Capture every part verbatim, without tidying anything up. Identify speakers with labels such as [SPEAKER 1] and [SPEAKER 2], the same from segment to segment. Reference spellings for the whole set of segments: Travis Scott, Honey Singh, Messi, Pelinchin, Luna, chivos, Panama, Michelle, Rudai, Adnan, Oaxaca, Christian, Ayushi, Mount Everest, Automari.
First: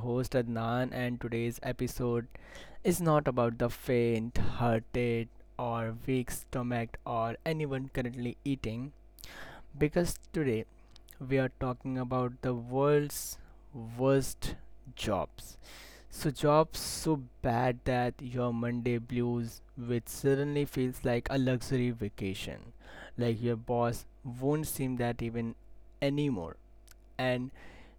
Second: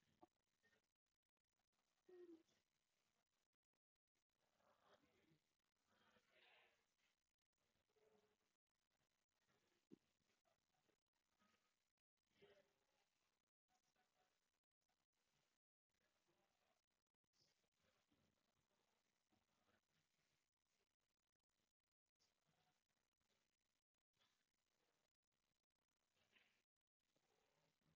[SPEAKER 1] host Adnan, and today's episode is not about the faint hearted or weak stomach or anyone currently eating because today we are talking about the world's worst jobs. So, jobs so bad that your Monday blues, which suddenly feels like a luxury vacation, like your boss won't seem that even anymore and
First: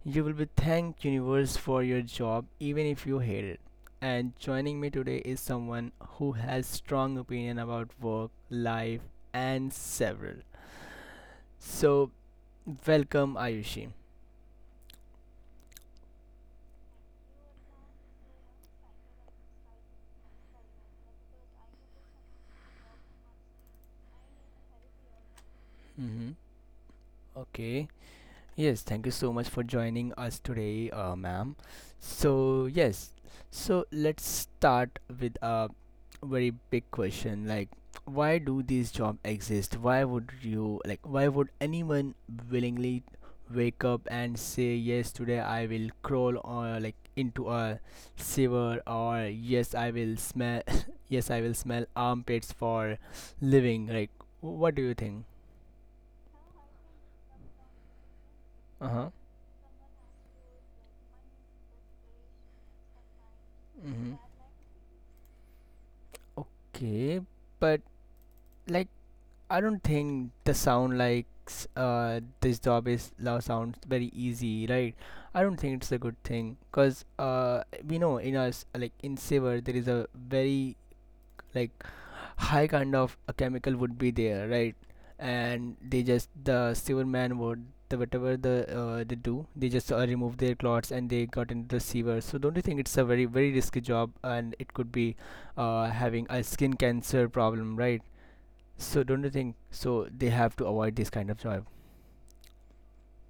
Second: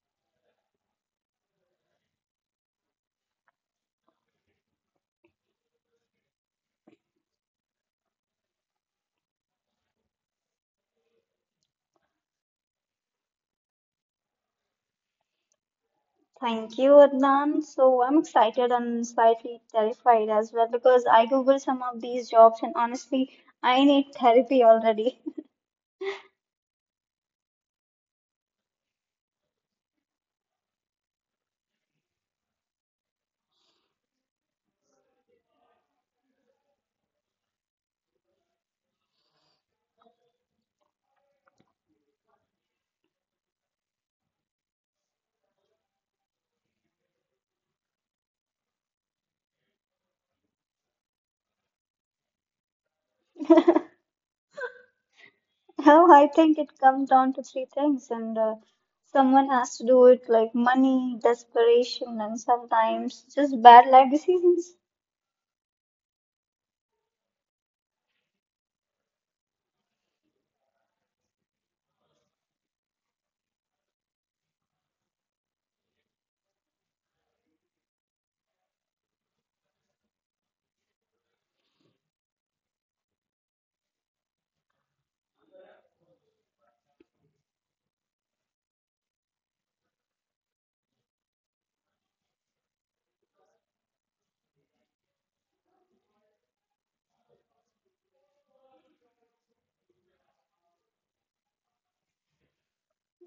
[SPEAKER 1] you will be thank universe for your job even if you hate it. And joining me today is someone who has strong opinion about work, life and several. So welcome Ayushi.
[SPEAKER 2] Thank you, Adnan. So I'm excited and slightly terrified as well because I Googled some of these jobs and honestly, I need therapy already.
[SPEAKER 1] Mm-hmm. Okay. Yes, thank you so much for joining us today, uh, ma'am. So, yes, so let's start with a very big question, like, why do these jobs exist? Why would you, like, why would anyone willingly wake up and say, yes, today I will crawl or like into a sewer, or yes, I will smell, yes, I will smell armpits for living? Like, what do you think?
[SPEAKER 2] Oh, I think it comes down to three things, and uh,
[SPEAKER 1] Uh huh.
[SPEAKER 2] someone has to do it like money, desperation, and sometimes just bad life
[SPEAKER 1] Mm-hmm.
[SPEAKER 2] decisions.
[SPEAKER 1] Okay, but like I don't think the sound like s- uh this job is love sounds very easy, right? I don't think it's a good thing because uh we know in us, like in Sever there is a very like high kind of a chemical would be there, right? And they just the sewer man would the whatever the uh, they do, they just uh, remove their clots and they got into the sewer. So don't you think it's a very very risky job and it could be uh having a skin cancer problem, right? So don't you think? So they have to avoid this kind of job.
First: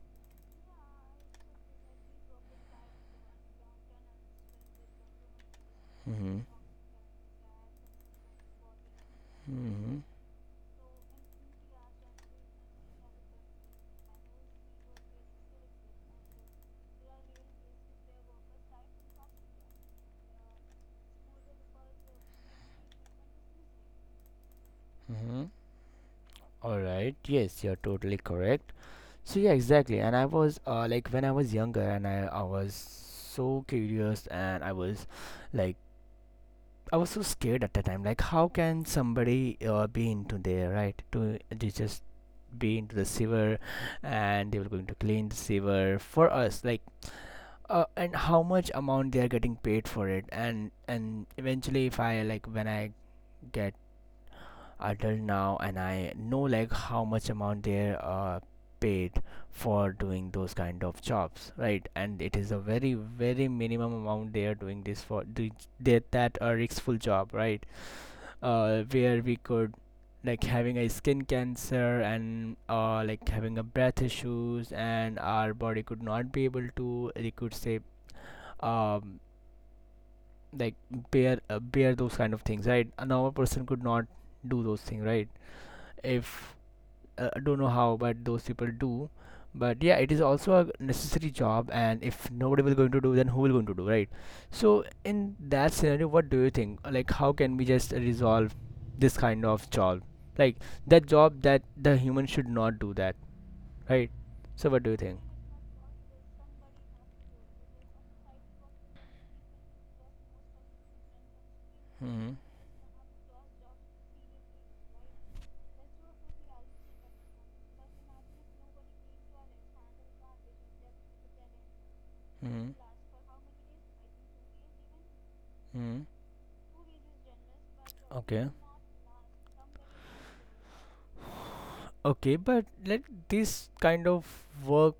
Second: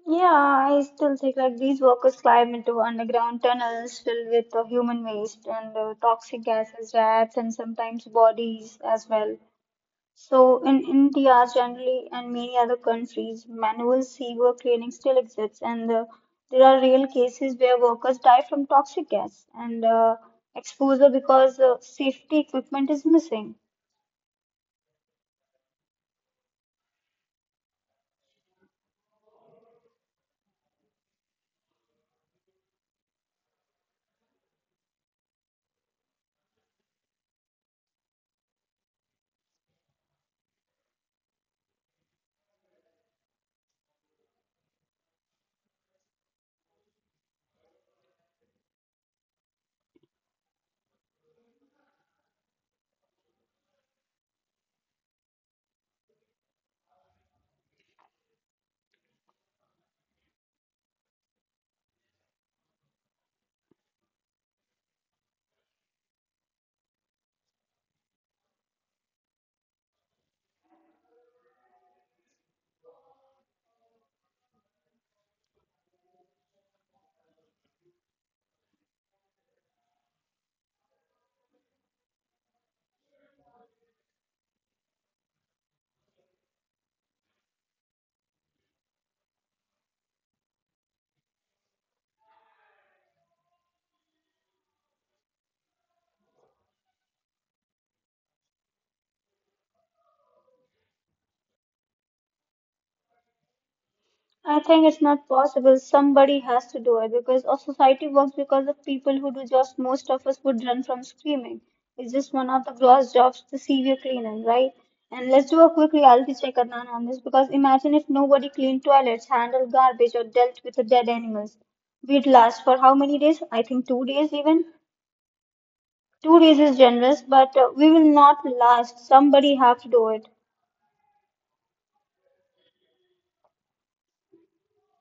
[SPEAKER 2] Yeah, I still think like these workers climb into underground tunnels filled with uh, human waste and uh,
[SPEAKER 1] Mm-hmm.
[SPEAKER 2] toxic gases, rats, and sometimes bodies as well.
[SPEAKER 1] Mm-hmm.
[SPEAKER 2] So in India generally and many other countries, manual sewer cleaning still exists, and uh, there are real cases where workers die from toxic gas and uh, exposure because uh, safety equipment is missing.
[SPEAKER 1] Mm-hmm. All right. Yes, you're totally correct. So yeah, exactly. And I was uh, like when I was younger, and I I was so curious, and I was like I was so scared at the time. Like, how can somebody uh, be into there, right? To they just be into the sewer, and they were going to clean the sewer for us. Like uh, and how much amount they are getting paid for it, and and eventually if I like when I get adult now and I know like how much amount they're uh, paid for doing those kind of jobs, right? And it is a very very minimum amount, they are doing this for do- they, that a riskful job, right? Uh, where we could like having a skin cancer and uh, like having a breath issues and our body could not be able to, they could say um, like bear uh, bear those kind of things, right? A normal person could not do those things, right? If uh, I don't know how, but those people do. But yeah, it is also a necessary job, and if nobody will going to do, then who will going to do, right? So in that scenario, what do you think, like how can we just resolve this kind of job, like that job that the human should not do that, right?
[SPEAKER 2] I
[SPEAKER 1] So what
[SPEAKER 2] think
[SPEAKER 1] do you
[SPEAKER 2] it's
[SPEAKER 1] think?
[SPEAKER 2] not possible. Somebody has to do it because our society works because of people who do jobs most of us would run from screaming. It's
[SPEAKER 1] Mm-hmm.
[SPEAKER 2] just one of the gross jobs, the severe cleaning, right? And let's do a quick reality check, Adnan, on this because imagine if nobody cleaned toilets, handled garbage, or dealt with the dead animals. We'd last
[SPEAKER 1] Mm-hmm.
[SPEAKER 2] for how many days? I think two days even.
[SPEAKER 1] Mm-hmm.
[SPEAKER 2] Two days is generous, but uh, we will not
[SPEAKER 1] Okay.
[SPEAKER 2] last. Somebody have to do it.
[SPEAKER 1] Okay, but like this kind of work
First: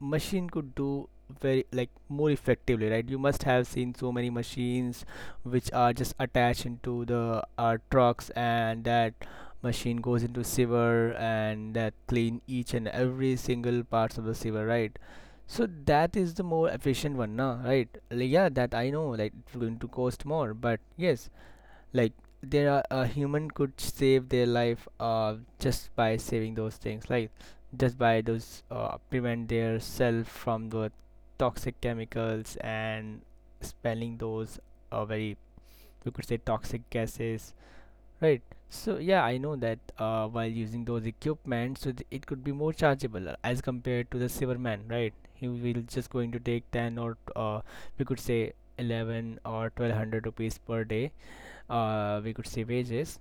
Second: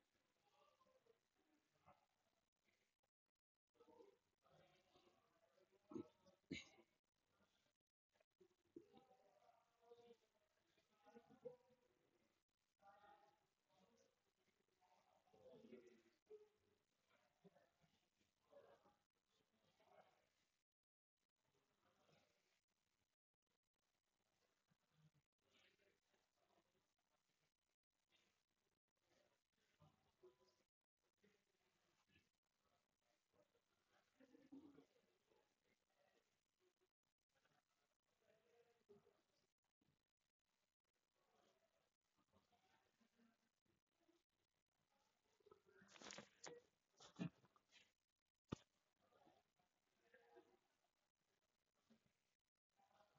[SPEAKER 1] machine could do very like more effectively, right? You must have seen so many machines which are just attached into the uh, trucks, and that machine goes into sewer and that clean each and every single parts of the sewer, right? So that is the more efficient one, na, right? Like, yeah, that I know, like it's going to cost more, but yes, like there are a human could save their life uh just by saving those things, like just by those uh, prevent their self from the toxic chemicals and spelling those uh, very, you could say, toxic gases, right? So yeah, I know that uh, while using those equipment, so th- it could be more chargeable uh, as compared to the silverman, right? He will just going to take ten or uh, we could say eleven or twelve hundred rupees per day, uh, we could say wages.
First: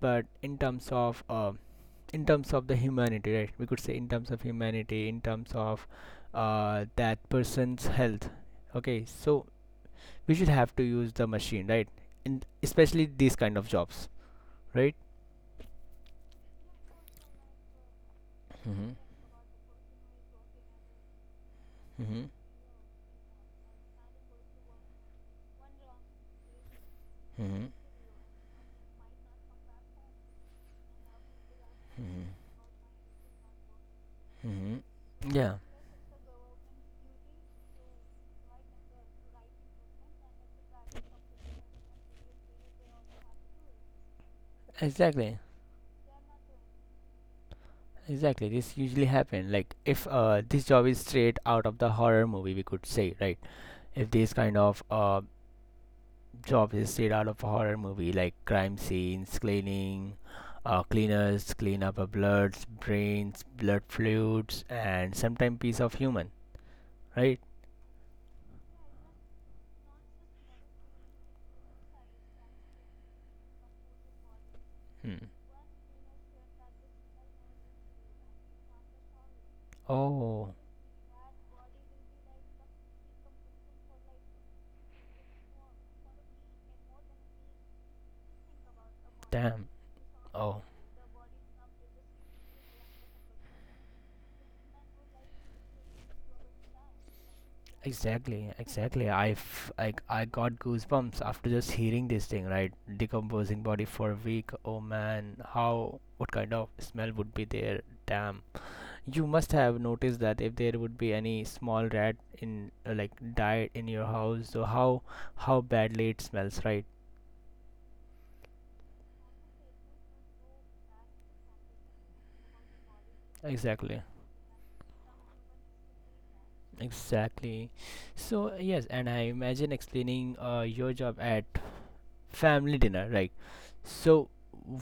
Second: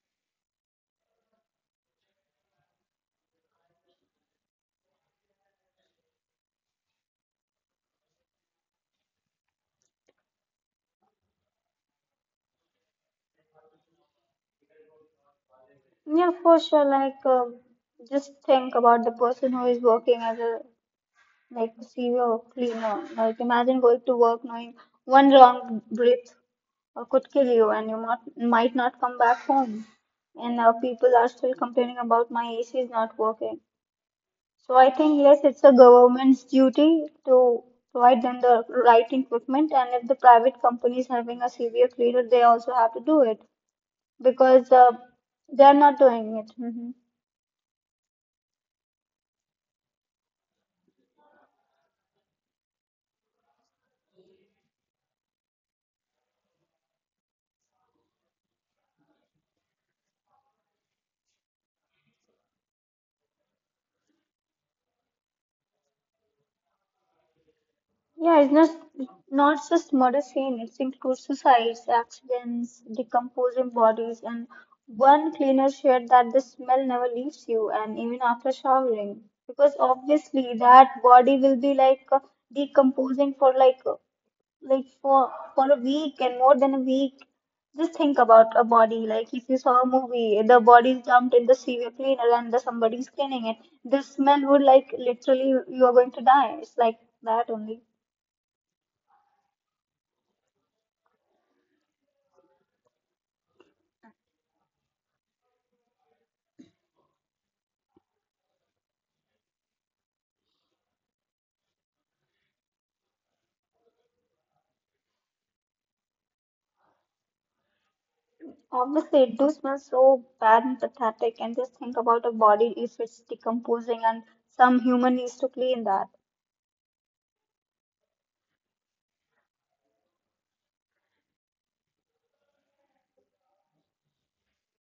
[SPEAKER 1] But in terms of uh, in terms of the humanity, right, we could say in terms of humanity, in terms of uh, that person's health. Okay, so we should have to use the machine, right, in especially these kind of jobs, right?
[SPEAKER 2] Yeah, for sure. Like, um, just think
[SPEAKER 1] Mm-hmm.
[SPEAKER 2] about the person who is working as a like a
[SPEAKER 1] Mm-hmm.
[SPEAKER 2] C E O cleaner. Like imagine going to work knowing one wrong breath uh, could kill
[SPEAKER 1] Mm-hmm.
[SPEAKER 2] you, and you might might not come back home. And now people are still complaining
[SPEAKER 1] Mm-hmm.
[SPEAKER 2] about my A C is not working. So I think
[SPEAKER 1] Mm-hmm.
[SPEAKER 2] yes,
[SPEAKER 1] Yeah,
[SPEAKER 2] it's the government's duty to provide them the right equipment, and if the private company is having a severe cleaner, they also have to do it because uh,
[SPEAKER 1] exactly.
[SPEAKER 2] they are not doing it. Mhm.
[SPEAKER 1] Exactly. This usually happen. Like if uh, this job is straight out of the horror movie, we could say, right? If these kind of uh, jobs is straight out of a horror movie, like crime scenes, cleaning, uh, cleaners clean up a bloods, brains, blood fluids, and sometimes piece of human, right?
[SPEAKER 2] Yeah, it's not not just murder scene. It includes suicides, accidents, decomposing bodies, and
[SPEAKER 1] Hmm.
[SPEAKER 2] one cleaner shared that the smell never leaves you, and even after showering, because
[SPEAKER 1] Oh,
[SPEAKER 2] obviously that body will be like uh, decomposing for like uh, like for for a week and more than a week. Just think about a body. Like if you
[SPEAKER 1] damn.
[SPEAKER 2] saw a movie, the
[SPEAKER 1] Oh,
[SPEAKER 2] body is dumped in the sewer cleaner and the somebody's cleaning it. The smell would like literally you are going to die. It's like that only.
[SPEAKER 1] exactly, exactly. I, f- I, I got goosebumps after just hearing this thing, right? Decomposing body for a week. Oh man, how? What kind of smell would be there? Damn. You must have noticed that if there would be any small rat in uh, like died in your house, so how how badly it smells, right?
[SPEAKER 2] Obviously, it do smell so bad and pathetic, and just think about a body if it's decomposing,
[SPEAKER 1] Exactly.
[SPEAKER 2] and some human needs to clean that.
[SPEAKER 1] Exactly. So yes, and I imagine explaining uh, your job at family dinner, right? So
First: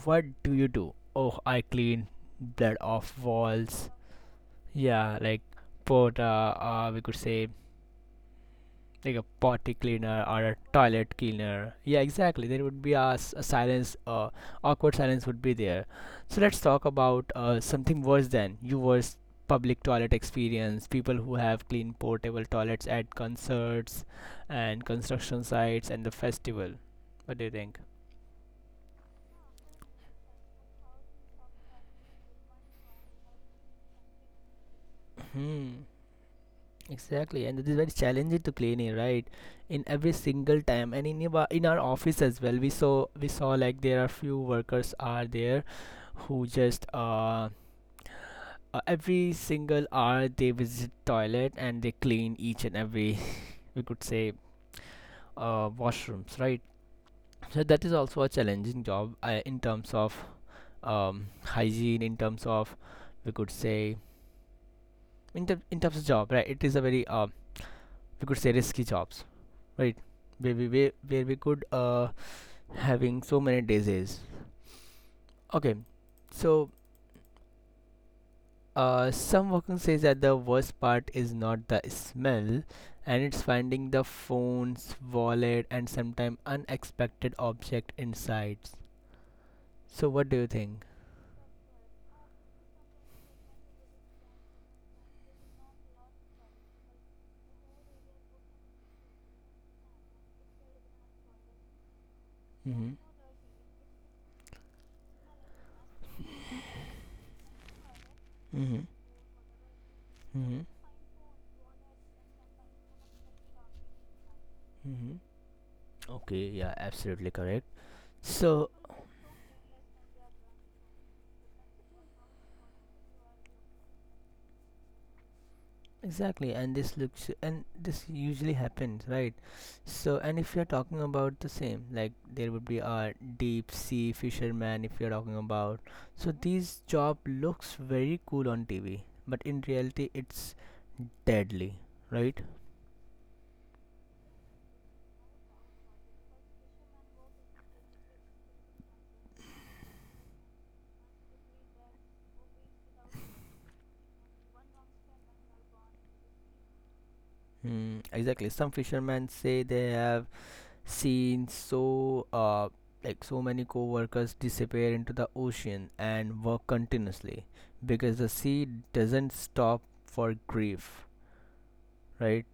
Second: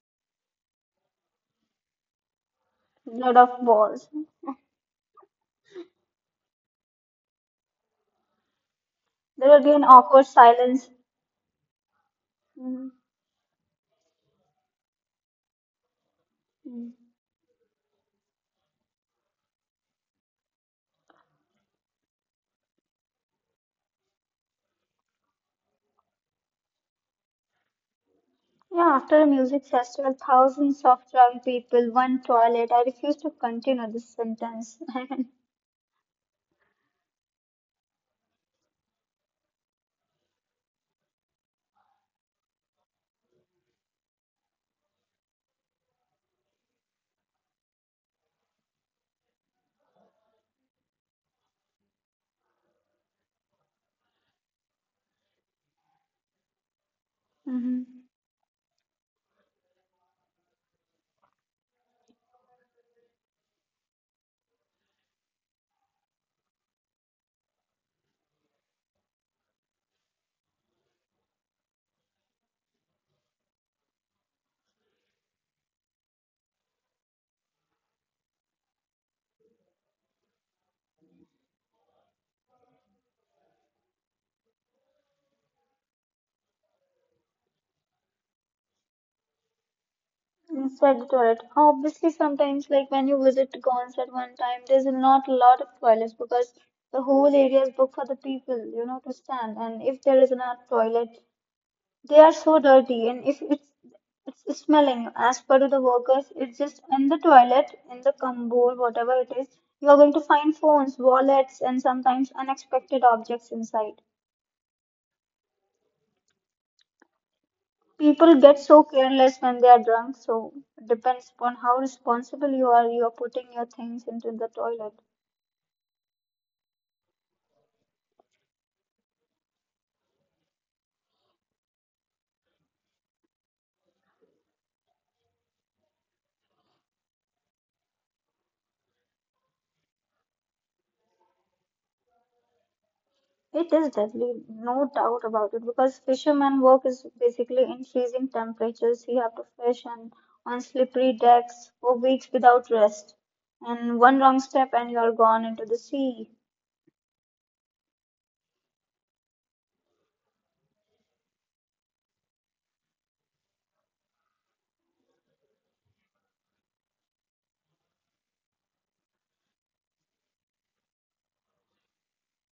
[SPEAKER 1] what do you do? Oh, I clean blood off
[SPEAKER 2] Lot of
[SPEAKER 1] walls.
[SPEAKER 2] balls.
[SPEAKER 1] Yeah, like put uh, uh we could say like a
[SPEAKER 2] There will
[SPEAKER 1] potty
[SPEAKER 2] be an
[SPEAKER 1] cleaner
[SPEAKER 2] awkward
[SPEAKER 1] or a
[SPEAKER 2] silence.
[SPEAKER 1] toilet cleaner. Yeah, exactly. There would
[SPEAKER 2] Mhm.
[SPEAKER 1] be a, s- a silence, uh, awkward silence would be there. So let's talk
[SPEAKER 2] Mhm.
[SPEAKER 1] about uh, something worse than you worst public toilet experience. People who have clean portable toilets at concerts and construction sites and the festival. What do you think?
[SPEAKER 2] Yeah, after a music festival, thousands of drunk people, one toilet. I refuse to continue this sentence.
[SPEAKER 1] Hmm. Exactly, and it is very challenging to clean it, right? In every single time, and in our, in our office as well, we saw we saw like there are few workers are there who just uh, uh, every single hour they visit toilet and they clean each and every we could say uh, washrooms, right? So that
[SPEAKER 2] Mhm.
[SPEAKER 1] is also a challenging job uh, in terms of um, hygiene, in terms of, we could say, in, ter- in terms of job, right? It is a very, uh, we could say, risky jobs, right? Where we where, where we could uh, having so many diseases. Okay, so Uh, some working says that the worst part is not the smell, and it's finding the phones, wallet, and sometimes unexpected object inside. So, what do you think?
[SPEAKER 2] Inspect toilet. Obviously, sometimes like when you visit Gons at one time, there's not a lot of toilets because the whole area is booked for the people, you know, to stand. And if there is not toilet, they are so
[SPEAKER 1] Mm-hmm.
[SPEAKER 2] dirty. And if it's it's smelling as per to the workers, it's just in the toilet, in the
[SPEAKER 1] Mm-hmm.
[SPEAKER 2] cupboard, whatever it is, you are going to
[SPEAKER 1] Mm-hmm.
[SPEAKER 2] find phones, wallets, and sometimes unexpected objects inside.
[SPEAKER 1] Mm-hmm. Okay, yeah, absolutely correct.
[SPEAKER 2] People get
[SPEAKER 1] So,
[SPEAKER 2] so careless when they are drunk, so it depends upon how responsible you are. You are putting your things into the toilet.
[SPEAKER 1] exactly, and this looks and this usually happens, right? So, and if you're talking about the same, like there would be a deep sea fisherman if you're talking about. So, these job looks very cool on T V, but in reality, it's deadly, right?
[SPEAKER 2] It is deadly, no doubt about it, because fishermen work is basically in freezing temperatures. You have to fish and on slippery decks for weeks without rest. And one wrong step and you are gone into the sea.
[SPEAKER 1] Mm, exactly. Some fishermen say they have seen so uh like so many co-workers disappear into the ocean and work continuously because the sea doesn't stop for grief, right?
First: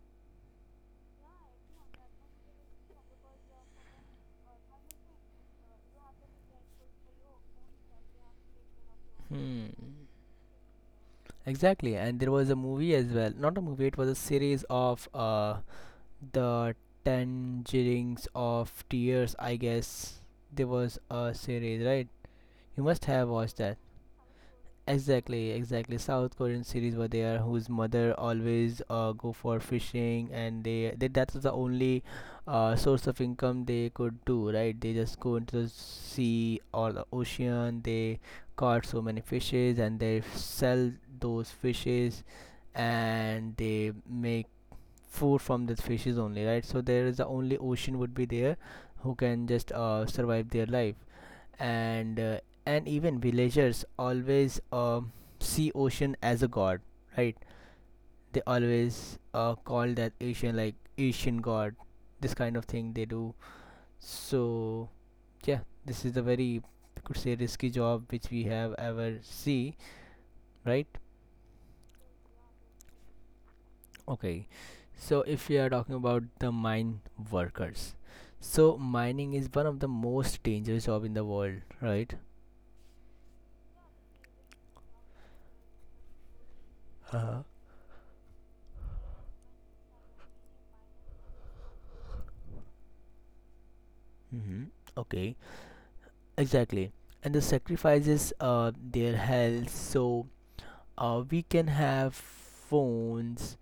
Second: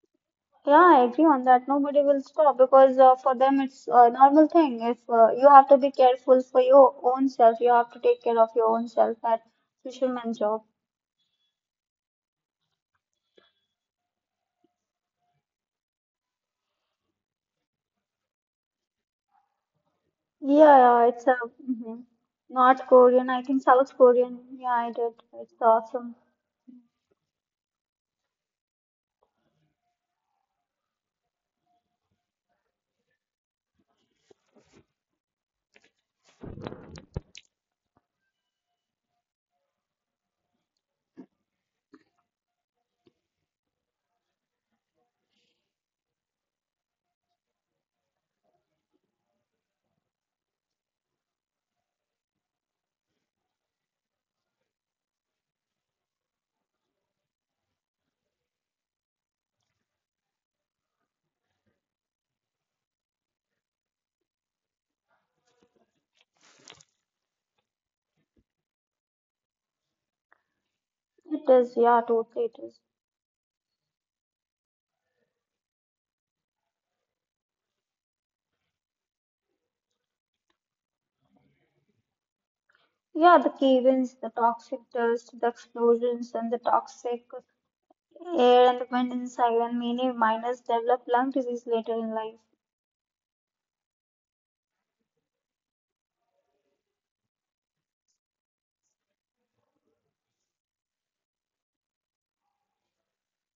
[SPEAKER 2] Yeah, I agree on that. Nobody will stop because uh, for them it's a normal thing. If uh, you have to be careful for your own self, you have to take care of your own self. That
[SPEAKER 1] Hmm.
[SPEAKER 2] fisherman job.
[SPEAKER 1] Exactly, and there was a movie as well. Not a movie; it was a series of uh, the Tangerines of Tears, I guess. There
[SPEAKER 2] Yeah,
[SPEAKER 1] was
[SPEAKER 2] yeah, it's
[SPEAKER 1] a
[SPEAKER 2] a
[SPEAKER 1] series,
[SPEAKER 2] mhm.
[SPEAKER 1] right? You
[SPEAKER 2] North
[SPEAKER 1] must have
[SPEAKER 2] Korean. I
[SPEAKER 1] watched
[SPEAKER 2] think
[SPEAKER 1] that.
[SPEAKER 2] South Korean. Yeah, I did.
[SPEAKER 1] Exactly,
[SPEAKER 2] It's
[SPEAKER 1] exactly.
[SPEAKER 2] awesome.
[SPEAKER 1] South Korean series were there whose mother always uh, go for fishing, and they, they that was the only uh, source of income they could do, right? They just go into the sea or the ocean, they caught so many fishes and they sell those fishes and they make food from the fishes only, right? So there is the only ocean would be there who can just uh, survive their life, and uh, and even villagers always uh see ocean as a god, right? They always uh, call that ocean like asian god, this kind of thing they do. So yeah, this is a very, I could say, risky job which we have ever see, right?
[SPEAKER 2] It is. Yeah, totally it is.
[SPEAKER 1] Okay, so if we are talking about the mine workers, so mining is one of the most dangerous job in the world, right?
[SPEAKER 2] Yeah, the cave-ins, the toxic dust, the explosions, and the toxic
[SPEAKER 1] Uh-huh.
[SPEAKER 2] air and the wind inside, and many miners develop lung disease later in life.
[SPEAKER 1] Mm-hmm. Okay. Exactly. And the sacrifices uh, their health, so uh, we can have phones,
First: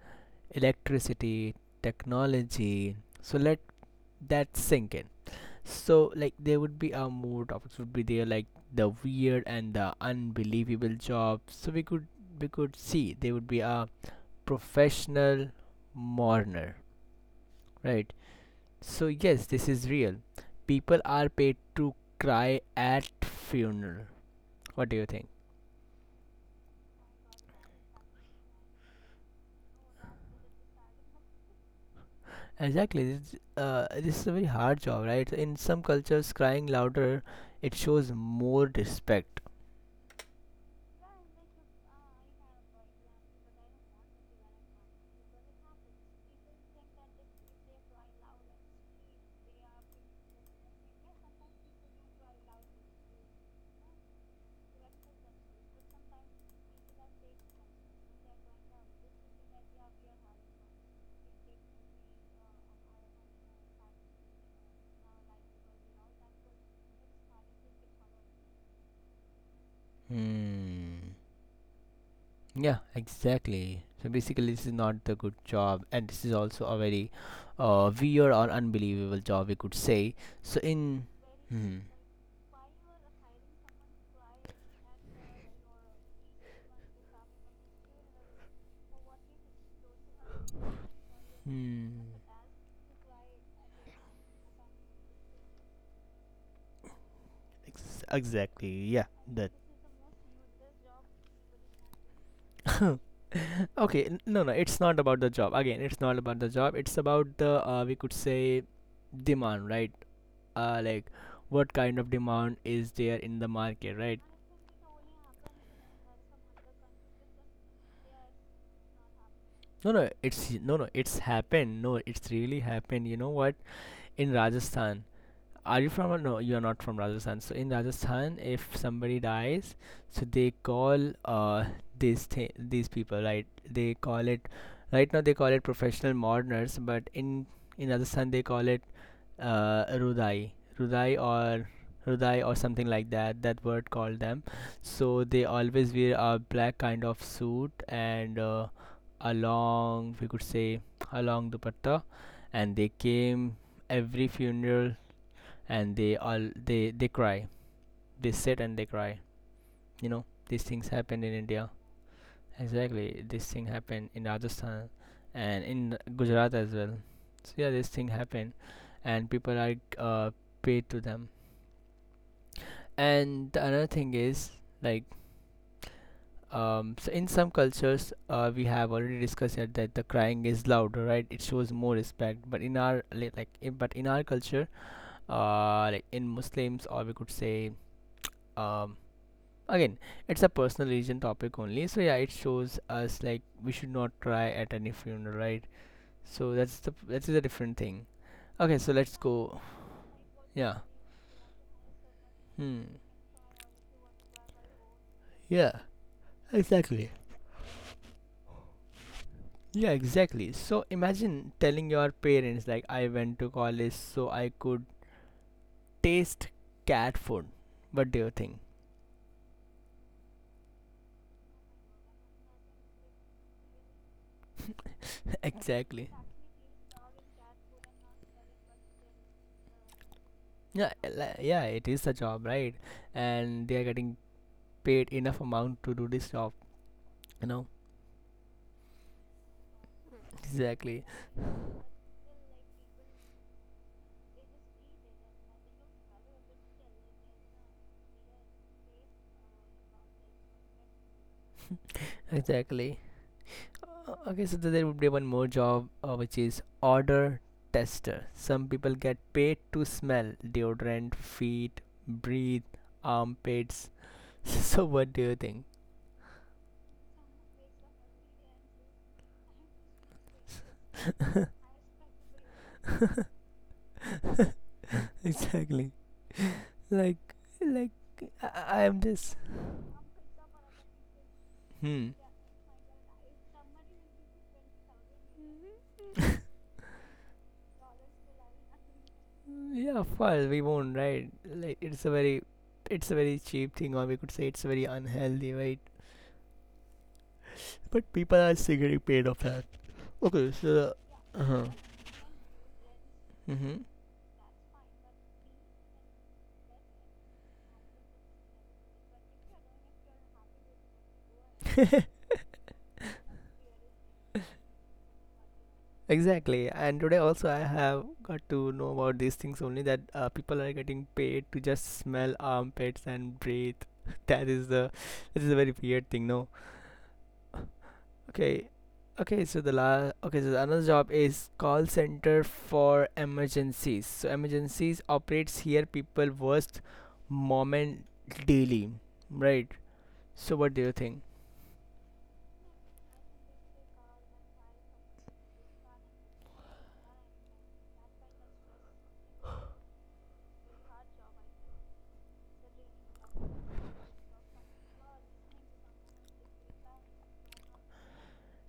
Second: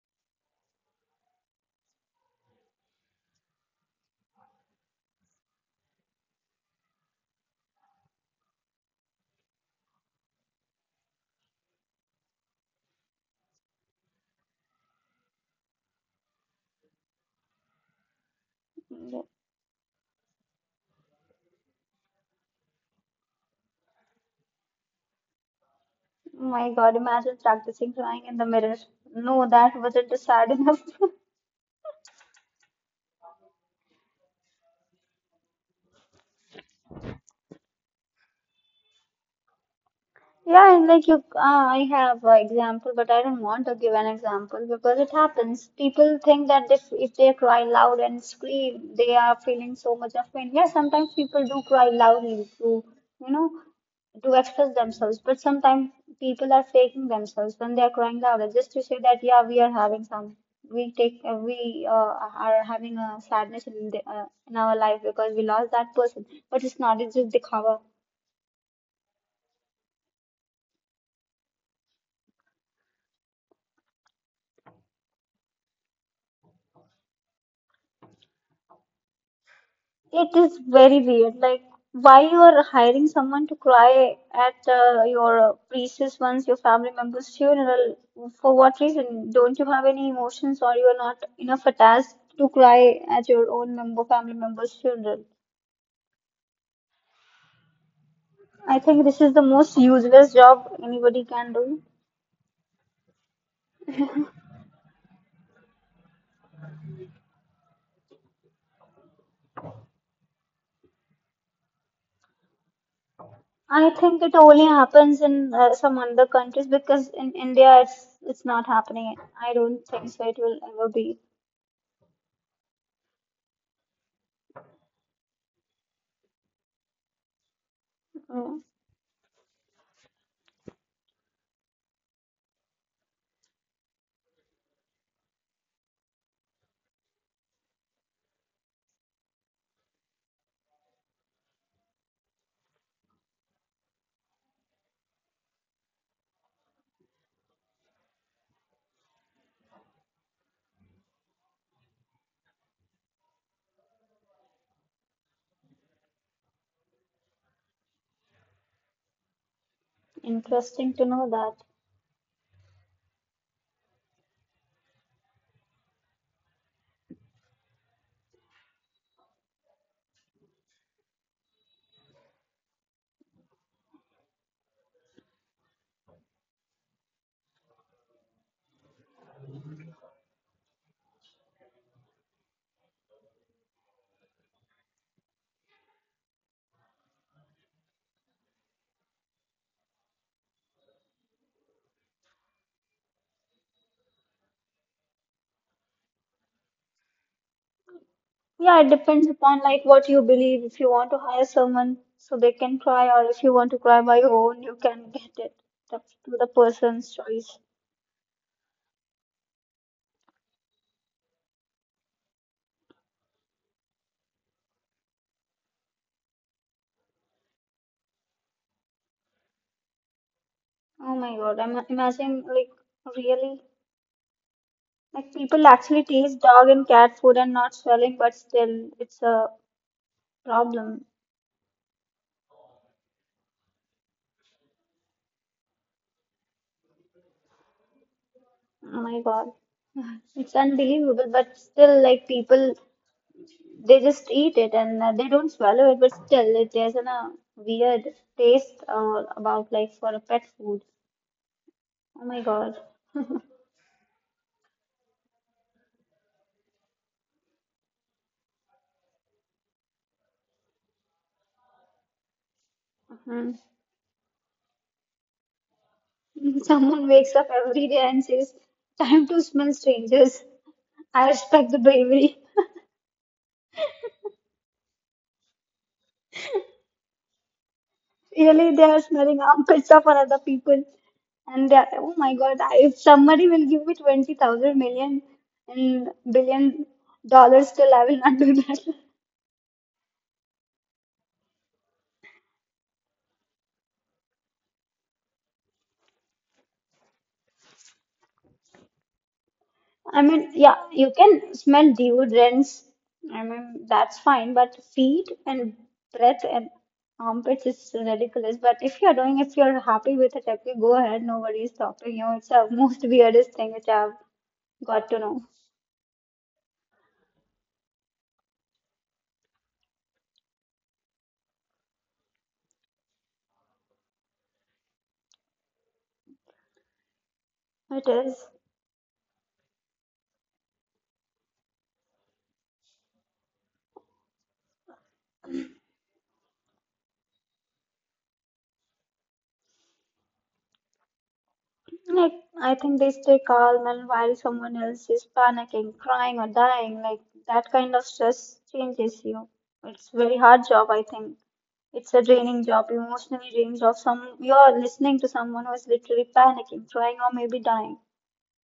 [SPEAKER 1] electricity, technology. So let that sink in. So like there would be uh, more topics would be there, like the weird and the unbelievable jobs. So we could we could see there would be a professional mourner, right? So
[SPEAKER 2] Mm, yeah.
[SPEAKER 1] yes, this is real. People are paid to cry at funeral. What do you think?
[SPEAKER 2] Oh my God, imagine practicing crying in the mirror. No, that wasn't sad enough.
[SPEAKER 1] Exactly. This, uh, this is a very hard job, right? So, in some cultures, crying louder, it shows more respect.
[SPEAKER 2] Yeah, and like you, uh, I have an example, but I don't want to give an example because it happens. People think that if, if they cry loud and scream, they are feeling so much of pain. Yeah, sometimes people do cry loudly to, you know, to express themselves, but sometimes people are faking themselves when they are crying louder just to say that, yeah, we are having some, we take, uh, we uh, are having a sadness in, the, uh, in our life because we lost that person. But it's not, it's just the cover.
[SPEAKER 1] Hmm. Yeah, exactly. So basically, this is not the good job, and this is also a very uh, weird or unbelievable job, we could say.
[SPEAKER 2] It is
[SPEAKER 1] So
[SPEAKER 2] very
[SPEAKER 1] in.
[SPEAKER 2] weird. Like,
[SPEAKER 1] Hmm.
[SPEAKER 2] why you are hiring someone to cry at uh, your uh, priestess once your family member's funeral? For what reason? Don't you have any emotions, or you are not enough
[SPEAKER 1] Hmm.
[SPEAKER 2] attached to cry at your own member family member's funeral?
[SPEAKER 1] Ex- exactly.
[SPEAKER 2] I think
[SPEAKER 1] Yeah.
[SPEAKER 2] this is the
[SPEAKER 1] That.
[SPEAKER 2] most useless job anybody can do.
[SPEAKER 1] Okay, n- no, no, it's not about the job. Again, it's not about the job. It's about the, uh, we could say, demand, right? Uh, like, what kind of demand is there in the
[SPEAKER 2] I
[SPEAKER 1] market,
[SPEAKER 2] think
[SPEAKER 1] right?
[SPEAKER 2] it only happens in uh, some other countries because in India it's it's not happening. I don't
[SPEAKER 1] No,
[SPEAKER 2] think
[SPEAKER 1] no,
[SPEAKER 2] so. It
[SPEAKER 1] it's,
[SPEAKER 2] will
[SPEAKER 1] no, no,
[SPEAKER 2] ever be
[SPEAKER 1] it's happened. No, it's really happened. You know what? In Rajasthan, are you from? No, you are not from Rajasthan. So in Rajasthan,
[SPEAKER 2] mm,
[SPEAKER 1] if somebody dies, so they call uh these th- these people, right? They call it right now they call it professional mourners, but in in Rajasthan they call it uh, Rudai, Rudai or Rudai or something like that. That word called them. So they always wear a black kind of suit and uh, a long, we could say, a long dupatta, and they came every funeral and they all they they cry. They sit and they cry. You know these things
[SPEAKER 2] interesting to
[SPEAKER 1] happen
[SPEAKER 2] know
[SPEAKER 1] in
[SPEAKER 2] that.
[SPEAKER 1] India. Exactly, this thing happened in Rajasthan and in Gujarat as well. So yeah, this thing happened, and people are uh, paid to them. And the another thing is like um, so in some cultures uh, we have already discussed here that the crying is louder, right? It shows more respect. But in our li- like in, but in our culture, uh, like in Muslims, or we could say, um, again it's a personal religion topic only. So yeah, it shows us like we should not cry at any funeral, right? So that's the that's a different thing. Okay,
[SPEAKER 2] Yeah, it
[SPEAKER 1] so let's
[SPEAKER 2] depends
[SPEAKER 1] go.
[SPEAKER 2] upon like what you believe.
[SPEAKER 1] Yeah.
[SPEAKER 2] If you want to hire someone so they can
[SPEAKER 1] Hmm.
[SPEAKER 2] cry, or if you want to cry by your own, you can get it.
[SPEAKER 1] Yeah.
[SPEAKER 2] That's to the
[SPEAKER 1] Exactly.
[SPEAKER 2] person's choice.
[SPEAKER 1] Yeah, exactly. So imagine telling your parents, like, I went to college so I could taste cat food. What do you think?
[SPEAKER 2] Oh my God, I'm imagining like really like people actually
[SPEAKER 1] exactly.
[SPEAKER 2] taste dog and cat food and not swelling, but still it's a
[SPEAKER 1] Yeah,
[SPEAKER 2] problem.
[SPEAKER 1] li- yeah, it is a job, right? And they are getting paid enough amount to do this job, you know.
[SPEAKER 2] Oh my God, it's
[SPEAKER 1] Exactly.
[SPEAKER 2] unbelievable. But still, like people, they just eat it and uh, they don't swallow it, but still it, there's an, a weird taste uh, about like for a pet food. Oh my God.
[SPEAKER 1] Exactly. Uh, Okay, so there would be one more job uh, which is odor tester. Some people get paid to smell deodorant, feet, breathe,
[SPEAKER 2] Mhm.
[SPEAKER 1] armpits. So what do you think?
[SPEAKER 2] Someone wakes up every day and says, time to smell strangers. I respect the bravery.
[SPEAKER 1] exactly. Like, like
[SPEAKER 2] Really, they
[SPEAKER 1] I-
[SPEAKER 2] are
[SPEAKER 1] am just.
[SPEAKER 2] smelling armpits of other people. And they are, oh
[SPEAKER 1] Hmm.
[SPEAKER 2] my God, I- if somebody will give me twenty thousand million and billion dollars, still I will not do that.
[SPEAKER 1] Yeah, of course we won't, right? Like it's a very, it's a very cheap thing, or we could say it's very unhealthy, right? But people are still getting paid off that.
[SPEAKER 2] I mean,
[SPEAKER 1] Okay,
[SPEAKER 2] yeah,
[SPEAKER 1] so
[SPEAKER 2] you
[SPEAKER 1] uh
[SPEAKER 2] can
[SPEAKER 1] huh.
[SPEAKER 2] smell deodorants. I mean, that's fine, but feet and breath and armpits is ridiculous. But if you're doing, if you're happy with it, okay, go ahead. Nobody is
[SPEAKER 1] Mm-hmm.
[SPEAKER 2] stopping you. It's the most weirdest thing which I've got to know.
[SPEAKER 1] Exactly, and today also I have got to know about these things only, that uh, people are getting paid to just smell armpits and breathe. That is the this is a very weird thing, no?
[SPEAKER 2] It is.
[SPEAKER 1] Okay, okay. So the last okay, so another job is call center for emergencies. So emergencies operates here people worst moment daily, right? So what do you think?
[SPEAKER 2] Like, I think they stay calm, and while someone else is panicking, crying, or dying, like that kind of stress changes you. It's very hard job, I think. It's a draining job, emotionally draining job. Some you're listening to someone who is literally panicking, crying, or maybe dying.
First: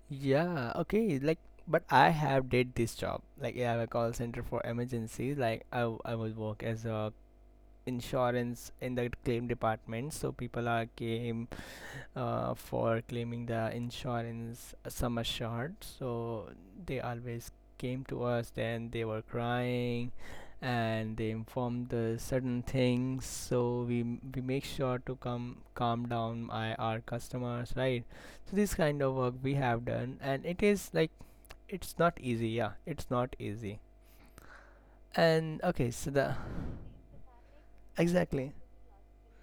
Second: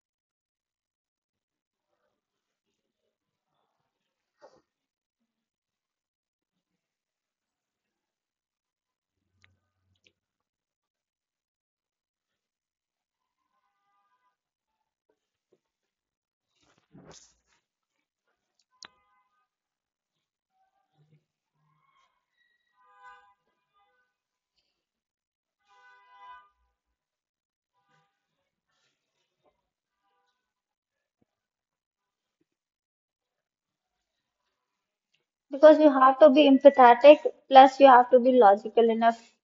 [SPEAKER 1] Yeah, okay, like but I have did this job. Like I have a call center for emergencies. Like I w- I would work as a insurance in the claim department. So people are came uh, for claiming the insurance sum assured. So they always came to us, then they were crying and they informed the certain things. So we, we make sure to come calm down my, our customers, right? So this kind of work we have done and it is like it's not easy, yeah, it's not easy. And
[SPEAKER 2] Because you
[SPEAKER 1] okay, so
[SPEAKER 2] have to
[SPEAKER 1] the
[SPEAKER 2] be empathetic, plus you have to be
[SPEAKER 1] exactly.
[SPEAKER 2] logical enough.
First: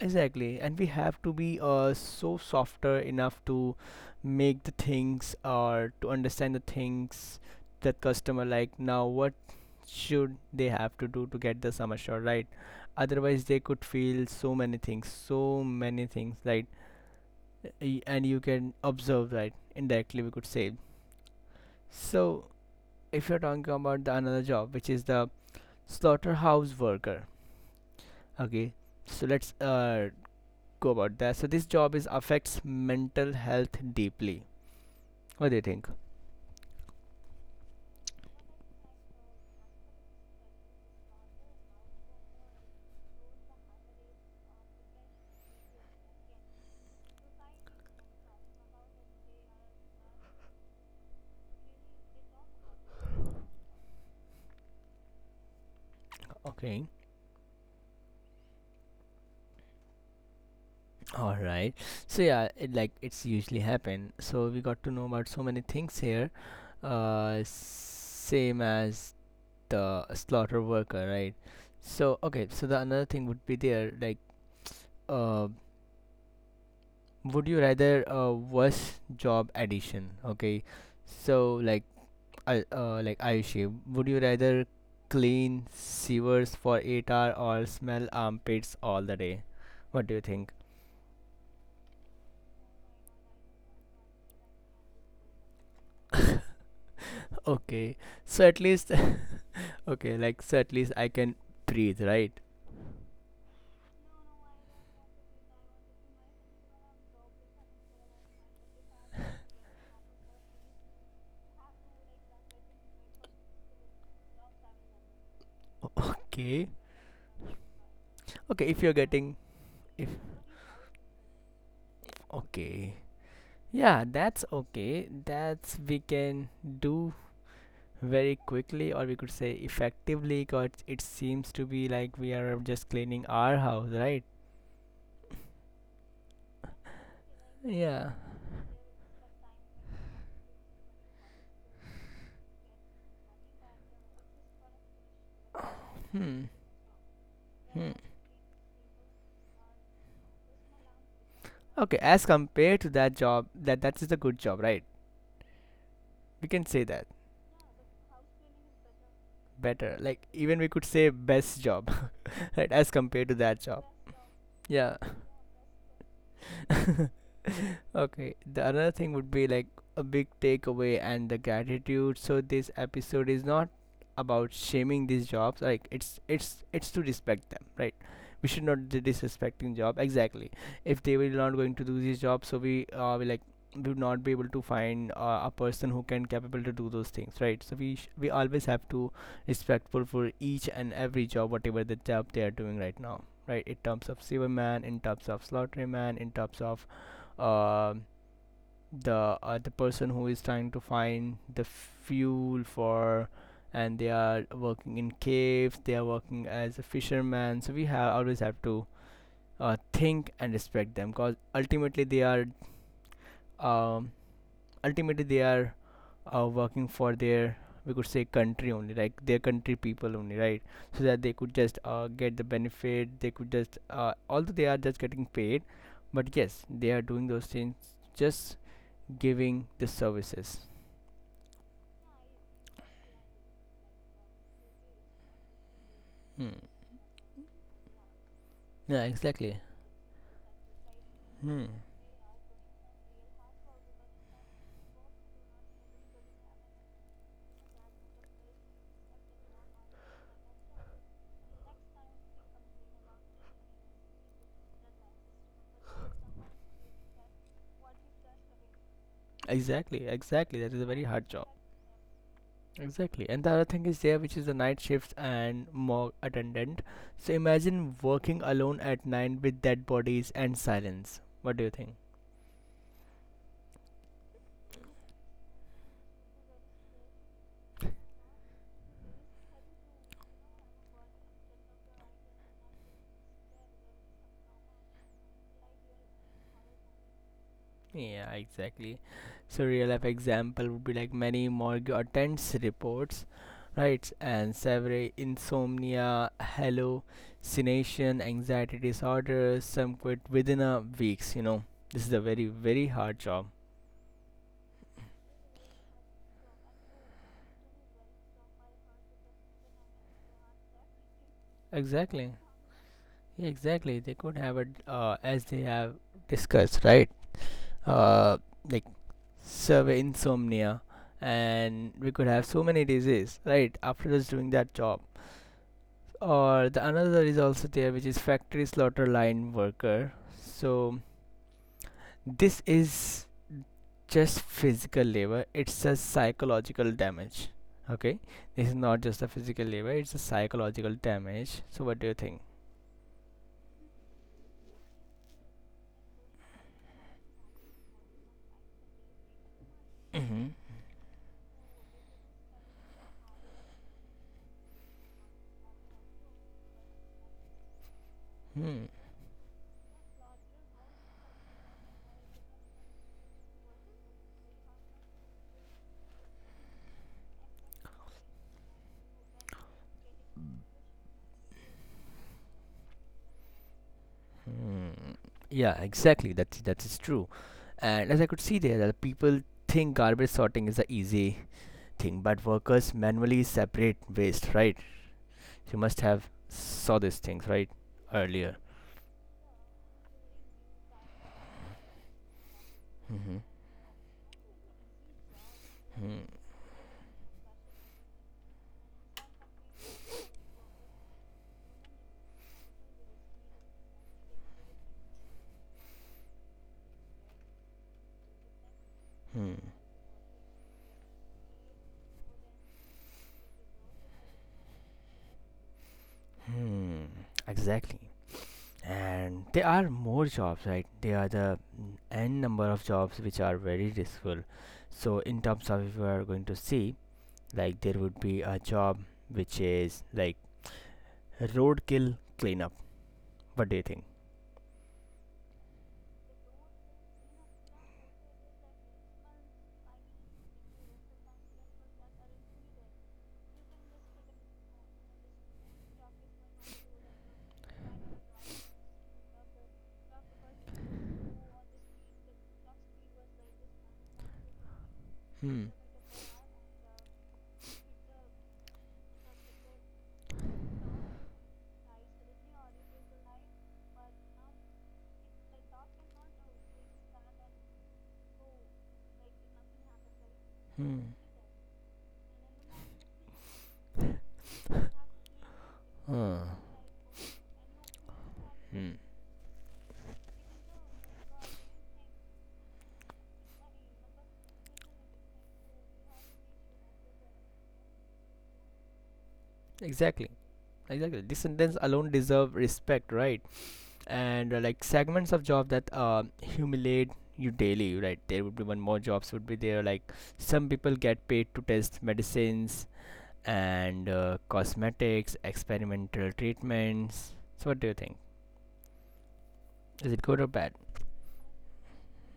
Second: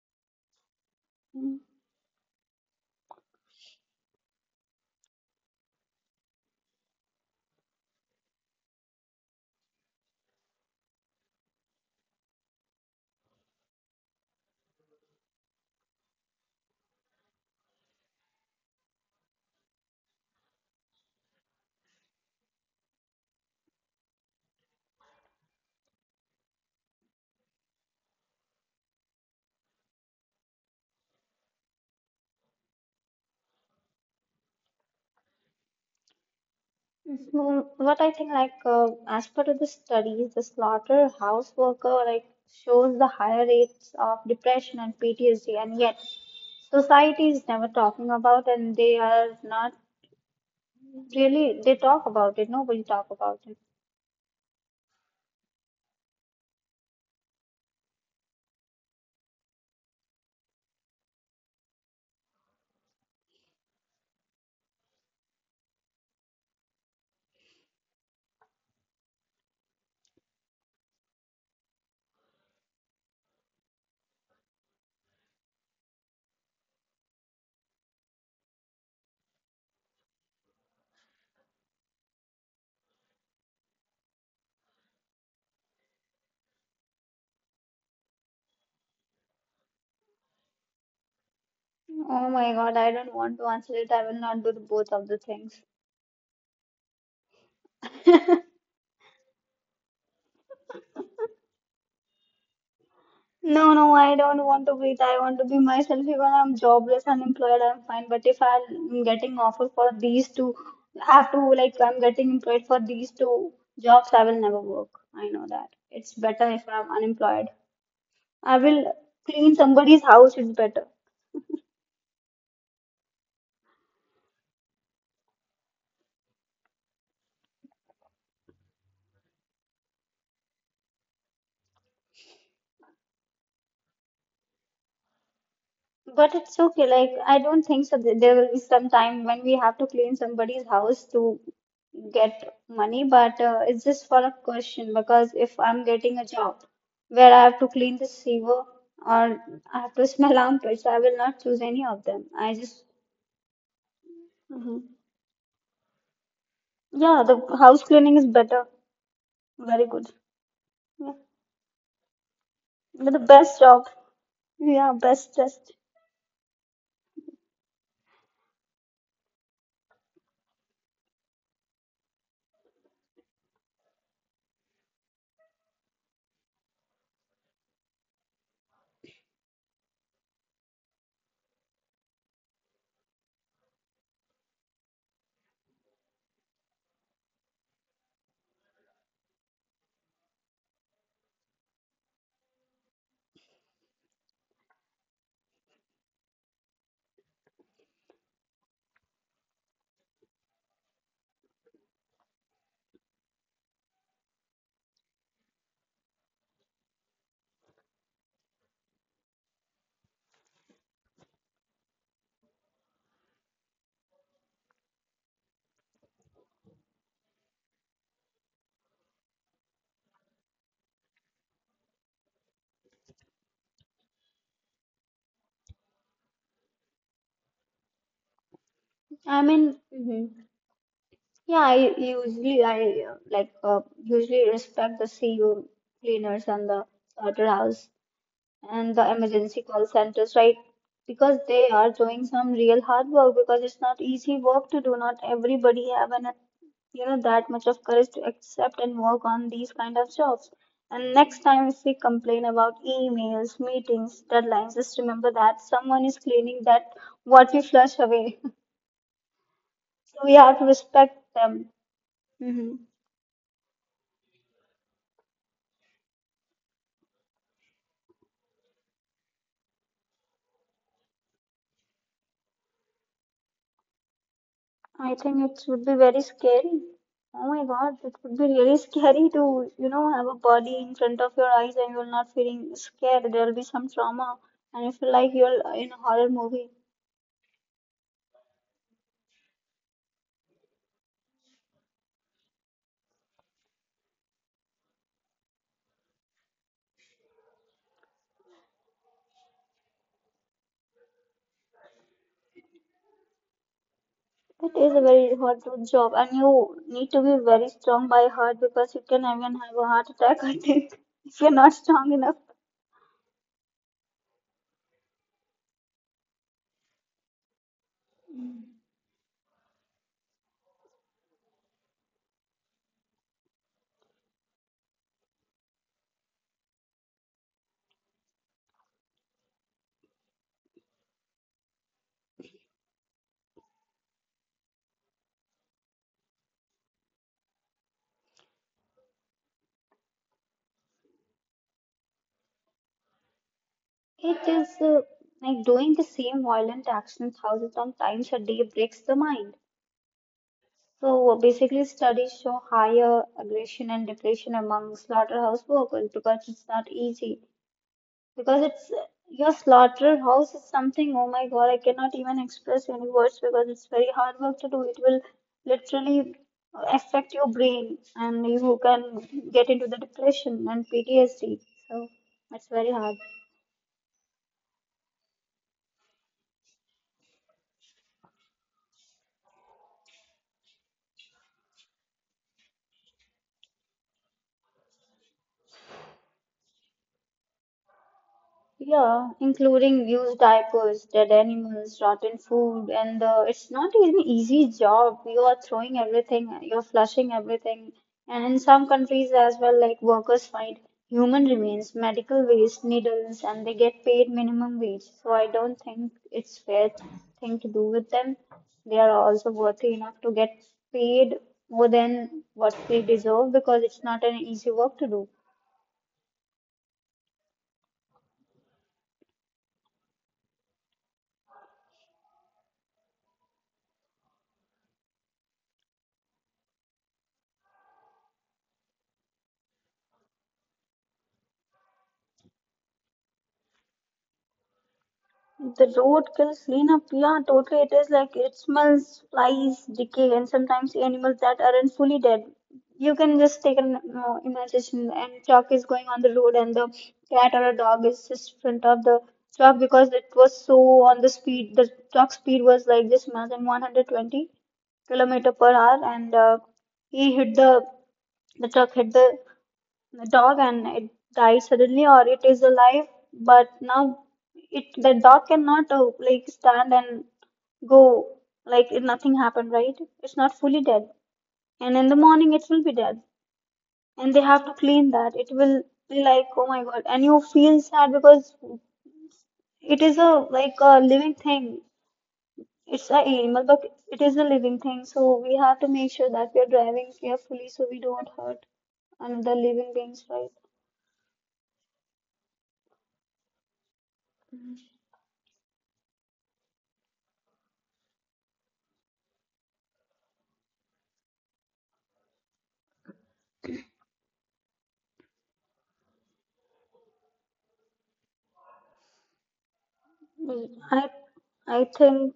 [SPEAKER 1] Exactly, and we have to
[SPEAKER 2] Mhm.
[SPEAKER 1] be uh, so softer enough to make the things or to understand the things that customer like now what should they have to do to get the sum assured, right? Otherwise they could feel so many things, so many things right. Y- and you can observe, right, indirectly we could say. So if you're talking about the another job which is the slaughterhouse worker, okay, so let's uh go about that. So this job is affects mental health deeply. What do you think?
[SPEAKER 2] What I think, like uh, as per the studies, the slaughterhouse worker like shows the higher rates of depression and P T S D, and yet society is never talking about, and they are not really. They talk about it. Nobody talk about it.
[SPEAKER 1] Okay. All right. So yeah, it, like it's usually happen. So we got to know about so many things here. Uh, same as the slaughter worker, right? So okay. So the another thing would be there like uh, would you rather a worse job addition? Okay. So like I, uh, like Ayushi, would you rather clean sewers for eight hours or smell armpits all the day? What do you think?
[SPEAKER 2] Oh my God, I don't want to answer it. I will not do the- both of the things.
[SPEAKER 1] Okay, so at least, okay, like, so at least I can breathe, right?
[SPEAKER 2] No, no, I don't want to be. It. I want to be myself. Even I'm jobless, unemployed, I'm fine. But if I'm getting offer for these two, have to like I'm getting employed for these two jobs, I will never work. I know that. It's better
[SPEAKER 1] Okay,
[SPEAKER 2] if I'm unemployed.
[SPEAKER 1] okay,
[SPEAKER 2] I
[SPEAKER 1] if you're
[SPEAKER 2] will
[SPEAKER 1] getting,
[SPEAKER 2] clean
[SPEAKER 1] if,
[SPEAKER 2] somebody's house. It's better.
[SPEAKER 1] okay, yeah, that's okay. That's we can do very quickly, or we could say effectively, because it seems to be like we are just cleaning our house, right?
[SPEAKER 2] But it's okay. Like, I don't think so.
[SPEAKER 1] Yeah,
[SPEAKER 2] That there will be some time when we have to clean somebody's house to get money. But uh, it's just for a question because if I'm getting a
[SPEAKER 1] hmm,
[SPEAKER 2] job where I have to
[SPEAKER 1] hmm.
[SPEAKER 2] clean the sewer or I have to smell armpits, I will not choose any
[SPEAKER 1] Okay,
[SPEAKER 2] of
[SPEAKER 1] as
[SPEAKER 2] them. I
[SPEAKER 1] compared
[SPEAKER 2] just,
[SPEAKER 1] to that job, that that is a good job,
[SPEAKER 2] hmm
[SPEAKER 1] right? We can say that
[SPEAKER 2] yeah, the house cleaning is better. Very
[SPEAKER 1] better.
[SPEAKER 2] good.
[SPEAKER 1] Like even we could say
[SPEAKER 2] Yeah.
[SPEAKER 1] best job, right? As
[SPEAKER 2] The
[SPEAKER 1] compared to that
[SPEAKER 2] best
[SPEAKER 1] job.
[SPEAKER 2] job.
[SPEAKER 1] Yeah.
[SPEAKER 2] Yeah, best test.
[SPEAKER 1] Okay, the another thing would be like a big takeaway and the gratitude. So this episode is not about shaming these jobs. Like it's it's it's to respect them, right? We should not be disrespecting job exactly. If they will not going to do these jobs, so we uh we like we would not be able to find uh, a person who can capable to do those things, right? So we sh- we always have to respectful for each and every job, whatever the job they are doing right now, right? In terms of silverman, in terms of slaughterman, in terms of um, the uh, the person who is trying to find the fuel for, and they are working in caves, they are working as a fisherman, so we have always have to uh, think and respect them, because ultimately they are um, ultimately they are uh, working for their, we could say, country only, like their country people only, right? So that they could just uh, get the benefit, they could just uh, although they are just getting paid, but yes they are doing those things, just
[SPEAKER 2] I mean,
[SPEAKER 1] giving the
[SPEAKER 2] mhm.
[SPEAKER 1] services.
[SPEAKER 2] Yeah, I usually I uh, like uh, usually respect the C U cleaners
[SPEAKER 1] Hmm.
[SPEAKER 2] and the slaughterhouse and
[SPEAKER 1] Yeah,
[SPEAKER 2] the
[SPEAKER 1] exactly.
[SPEAKER 2] emergency call centers, right? Because they
[SPEAKER 1] Hmm.
[SPEAKER 2] are doing some real hard work because it's not easy work to do. Not everybody have an you know that much of courage to accept and work on these kind of jobs. And next time if we complain about emails, meetings, deadlines, just remember that someone is cleaning that what we flush away.
[SPEAKER 1] Exactly,
[SPEAKER 2] So we have
[SPEAKER 1] exactly,
[SPEAKER 2] to
[SPEAKER 1] that is a very
[SPEAKER 2] respect
[SPEAKER 1] hard job.
[SPEAKER 2] them. Hmm.
[SPEAKER 1] Exactly, and the other thing is there which is the night shifts and morgue attendant. So imagine working alone at night with dead bodies and silence. What do you think?
[SPEAKER 2] I think it would be very scary. Oh my God, it would be really scary to, you know, have a body in front of your eyes and you're not feeling scared. There'll be some trauma, and you feel like you're in a horror movie.
[SPEAKER 1] Yeah, exactly. So real life example would be like many morgue attends reports, right? And several insomnia, hallucination, anxiety disorders, some quit within a weeks, you know. This is a very, very hard job.
[SPEAKER 2] It is a very hard job, and you need to be very strong by heart because you can even have a heart attack, I think, if you're not strong
[SPEAKER 1] Exactly.
[SPEAKER 2] enough.
[SPEAKER 1] Yeah, exactly. They could have it uh, as they have discussed, right? Uh, like severe insomnia, and we could have so many disease, right? After just doing that job, or the another is also there, which is factory slaughter line worker. So this is just physical labor, it's a psychological damage. Okay, this is not just a physical labor, it's a psychological damage. So what do you think?
[SPEAKER 2] It is uh, like doing the same violent actions thousands of times a day breaks the mind.
[SPEAKER 1] Mm-hmm.
[SPEAKER 2] So uh, basically, studies show higher aggression and depression among slaughterhouse workers because it's not easy. Because
[SPEAKER 1] Hmm.
[SPEAKER 2] it's uh, your slaughterhouse is something, oh my God, I cannot even express any words because it's very hard work to do. It will literally affect your brain and you can get into the depression and P T S D. So it's very hard.
[SPEAKER 1] Hmm. Yeah, exactly. That that is true. And as I could see there, that people think garbage sorting is a easy thing, but workers manually separate waste, right? You must have saw these things, right, earlier.
[SPEAKER 2] Yeah, including used diapers, dead animals, rotten food, and uh, it's not an easy job. You are throwing everything, you're flushing everything. And in some countries as well, like workers find human remains, medical waste, needles, and they get paid minimum wage. So I don't think it's fair thing to do with them. They are also
[SPEAKER 1] Hmm.
[SPEAKER 2] worthy enough to get paid more than what they deserve because it's not an easy work to do.
[SPEAKER 1] Hmm. Exactly. And there are more jobs, right? There are the mm, n number of jobs which are very useful. So in terms of if we are going to see, like there would be a job which is like roadkill cleanup. What do you think?
[SPEAKER 2] The road roadkill cleanup, yeah, totally. It is like it smells, flies, decay, and sometimes animals that aren't fully dead. You can just take an uh, imagination, and truck is going on the road, and the cat or a dog is just in front of the truck because it was so on the speed. The truck speed was like just more than one hundred twenty kilometer
[SPEAKER 1] Hmm.
[SPEAKER 2] per hour, and uh, he hit the the truck hit the the dog and it died suddenly, or it is alive but now it the dog cannot uh, like stand and go, like it- nothing happened, right? It's not fully
[SPEAKER 1] Hmm.
[SPEAKER 2] dead, and in the morning it will be dead and they have to clean that. It will be like, oh my God, and you feel sad because it is a, like a living thing, it's a animal, but it is a living thing. So we have to make sure that we are driving carefully so we don't hurt another living beings,
[SPEAKER 1] Exactly.
[SPEAKER 2] right?
[SPEAKER 1] Exactly. This sentence alone deserve respect, right? And uh, like segments of job that uh, humiliate you daily, right? There would be one more jobs would be there, like some people get paid to test medicines and uh, cosmetics experimental treatments. So what do you think, is it good or
[SPEAKER 2] Well,
[SPEAKER 1] bad?
[SPEAKER 2] I I think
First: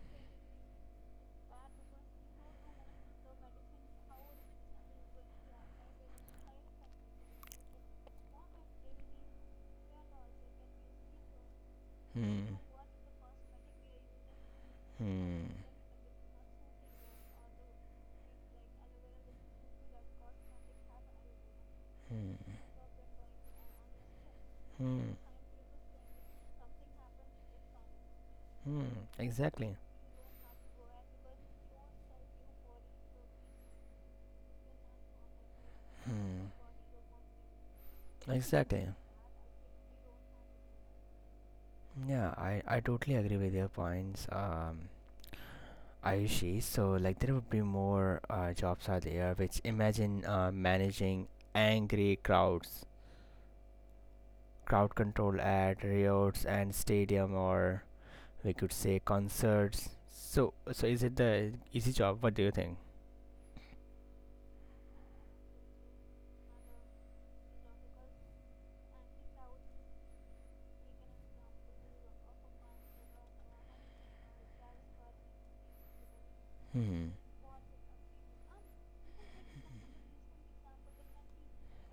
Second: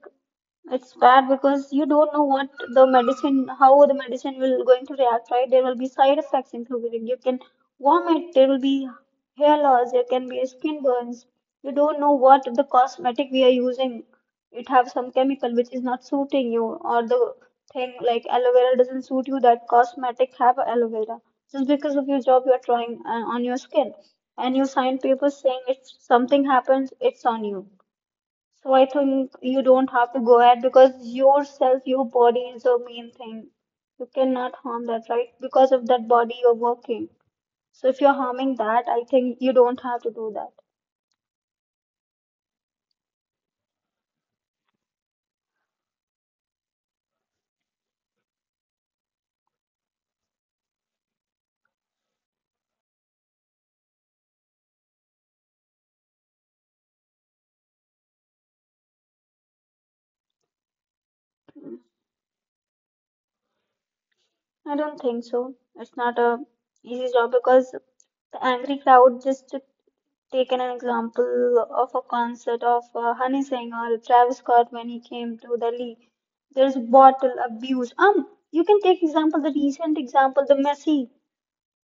[SPEAKER 2] it's bad because you don't know what the medicine, how the medicine will going to react, right? There will be side effects included. You can vomit, there will be hair loss, there can be skin burns. You don't know what
[SPEAKER 1] Hmm.
[SPEAKER 2] the cosmetic we are using. It have some
[SPEAKER 1] Hmm.
[SPEAKER 2] chemical which is not suiting you, or the thing like aloe vera doesn't suit you. That cosmetic have aloe vera. Just because of your
[SPEAKER 1] Hmm.
[SPEAKER 2] job you are trying uh, on your skin, and you sign
[SPEAKER 1] Hmm,
[SPEAKER 2] papers saying it's something happens, it's on you. So I
[SPEAKER 1] hmm.
[SPEAKER 2] think you
[SPEAKER 1] Exactly.
[SPEAKER 2] don't have to go ahead because yourself, your body is the main thing. You cannot harm that, right? Because of that body you're
[SPEAKER 1] Hmm.
[SPEAKER 2] working. So if you're harming that,
[SPEAKER 1] Exactly.
[SPEAKER 2] I think you don't have to do that.
[SPEAKER 1] Yeah, i i totally agree with your points. um Ayushi, so like there would be more uh, jobs are there, which imagine uh, managing angry crowds, crowd control at riots and stadium, or we could say concerts. So, so is it the
[SPEAKER 2] Mm.
[SPEAKER 1] easy job? What do you think?
[SPEAKER 2] I don't think so. It's not a easy job because the angry crowd, just to take an example of a concert of uh, Honey Singh or Travis Scott when he came to Delhi, there's
[SPEAKER 1] Hmm.
[SPEAKER 2] bottle abuse. Um, you can take example, the recent example, the Messi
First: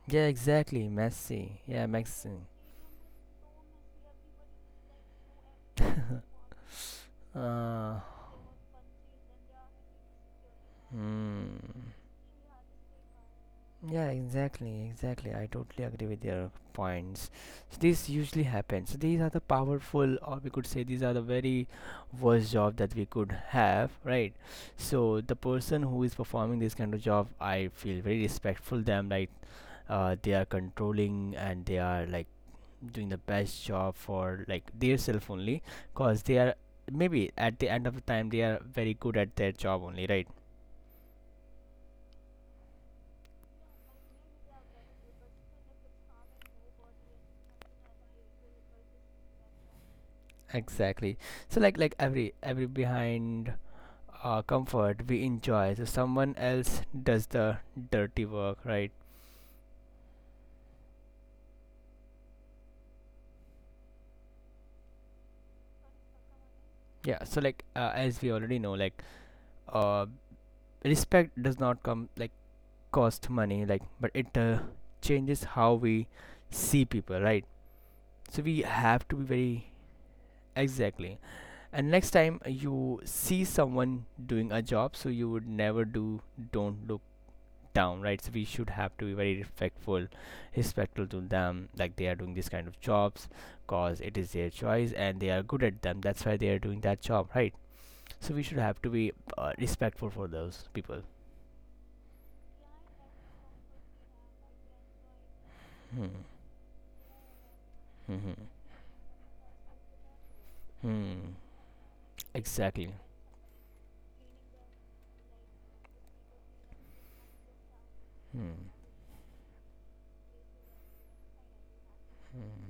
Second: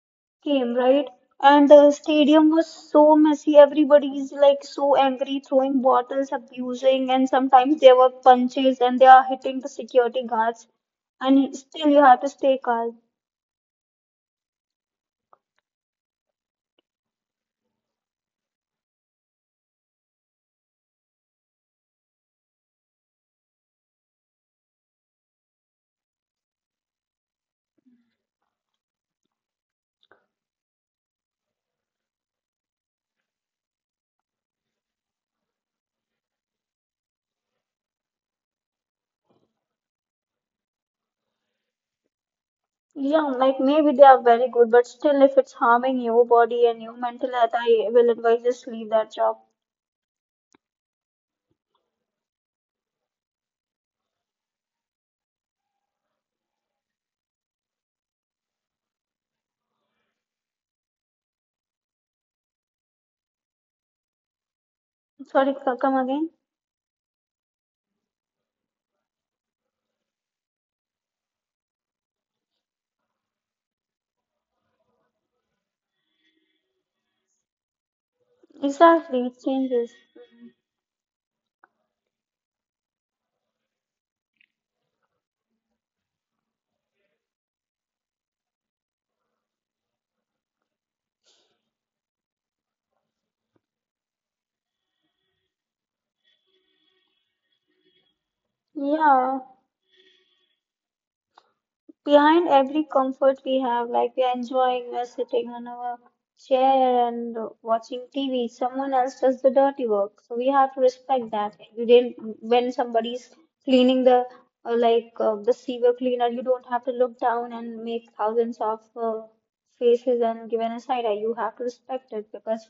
[SPEAKER 1] Yeah,
[SPEAKER 2] came,
[SPEAKER 1] exactly.
[SPEAKER 2] right?
[SPEAKER 1] Messy.
[SPEAKER 2] And
[SPEAKER 1] Yeah,
[SPEAKER 2] the
[SPEAKER 1] messy.
[SPEAKER 2] stadium was so messy. Everybody's like so angry, throwing bottles, abusing, and sometimes
[SPEAKER 1] uh,
[SPEAKER 2] there were punches and they are hitting the security guards. And still,
[SPEAKER 1] hmm.
[SPEAKER 2] you have to stay calm.
[SPEAKER 1] Yeah, exactly, exactly. I totally agree with your points. So this usually happens. So these are the powerful, or we could say these are the very worst job that we could have, right? So the person who is performing this kind of job, I feel very respectful them. Like uh, they are controlling, and they are like doing the best job for like their self only, cause they are maybe at the end of the time they are very good at their job only, right?
[SPEAKER 2] Yeah, like maybe they are very good, but still, if it's harming your body and your mental health, I will advise just leave that job.
[SPEAKER 1] Exactly. So like like every every behind uh, comfort we enjoy. So someone else does the dirty work, right?
[SPEAKER 2] Sorry, c- come again?
[SPEAKER 1] Yeah. So like uh, as we already know, like uh, respect does not come like cost money, like but it uh, changes how we see people, right? So we have to
[SPEAKER 2] Exactly,
[SPEAKER 1] be
[SPEAKER 2] it
[SPEAKER 1] very
[SPEAKER 2] changes.
[SPEAKER 1] exactly. And next time you see someone doing a job, so you would never do. Don't look down, right? So we should have to be very respectful, respectful to them, like they are doing this kind of jobs, cause it is their choice and they are good at them, that's why they are doing that job, right? So we should have to be
[SPEAKER 2] Yeah.
[SPEAKER 1] uh, respectful for those people.
[SPEAKER 2] Behind every comfort we have, like we are enjoying, we are sitting on our chair and watching
[SPEAKER 1] Mm-hmm.
[SPEAKER 2] T V, someone else does the dirty work. So we have to respect
[SPEAKER 1] Hmm.
[SPEAKER 2] that. You didn't, when
[SPEAKER 1] Exactly.
[SPEAKER 2] somebody's cleaning the uh, like uh, the sewer cleaner, you don't have to look down and make
[SPEAKER 1] Hmm.
[SPEAKER 2] thousands of uh, faces and give an side eye. You have to respect it because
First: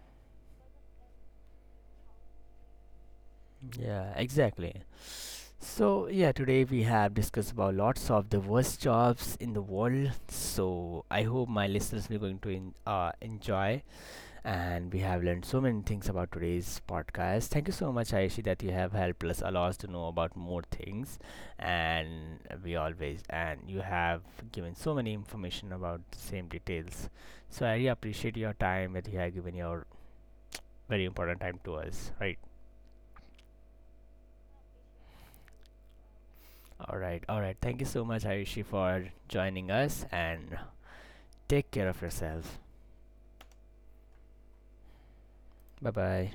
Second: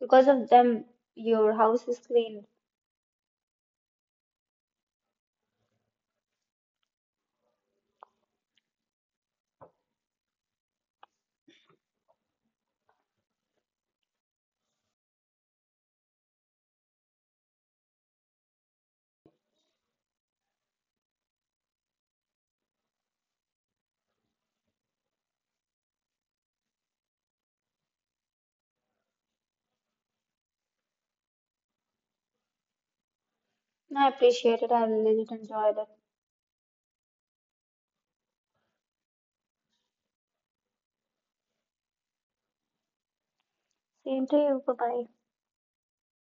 [SPEAKER 2] because of them, your house is cleaned.
[SPEAKER 1] Yeah, exactly. So yeah, today we have discussed about lots of the worst jobs in the world, so I hope my listeners will going to en- uh, enjoy, and we have learned so many things about today's podcast. Thank you so much, Ayushi, that you have helped us a lot to know about more things, and we always and you have given so many information about the same details. So I really appreciate your time, that you have given your very important time to us. Right.
[SPEAKER 2] I appreciate it. I really enjoyed it.
[SPEAKER 1] All right. All right. Thank you so much, Ayushi, for joining us, and take care of yourself.
[SPEAKER 2] Same to you. Bye bye.
[SPEAKER 1] Bye bye.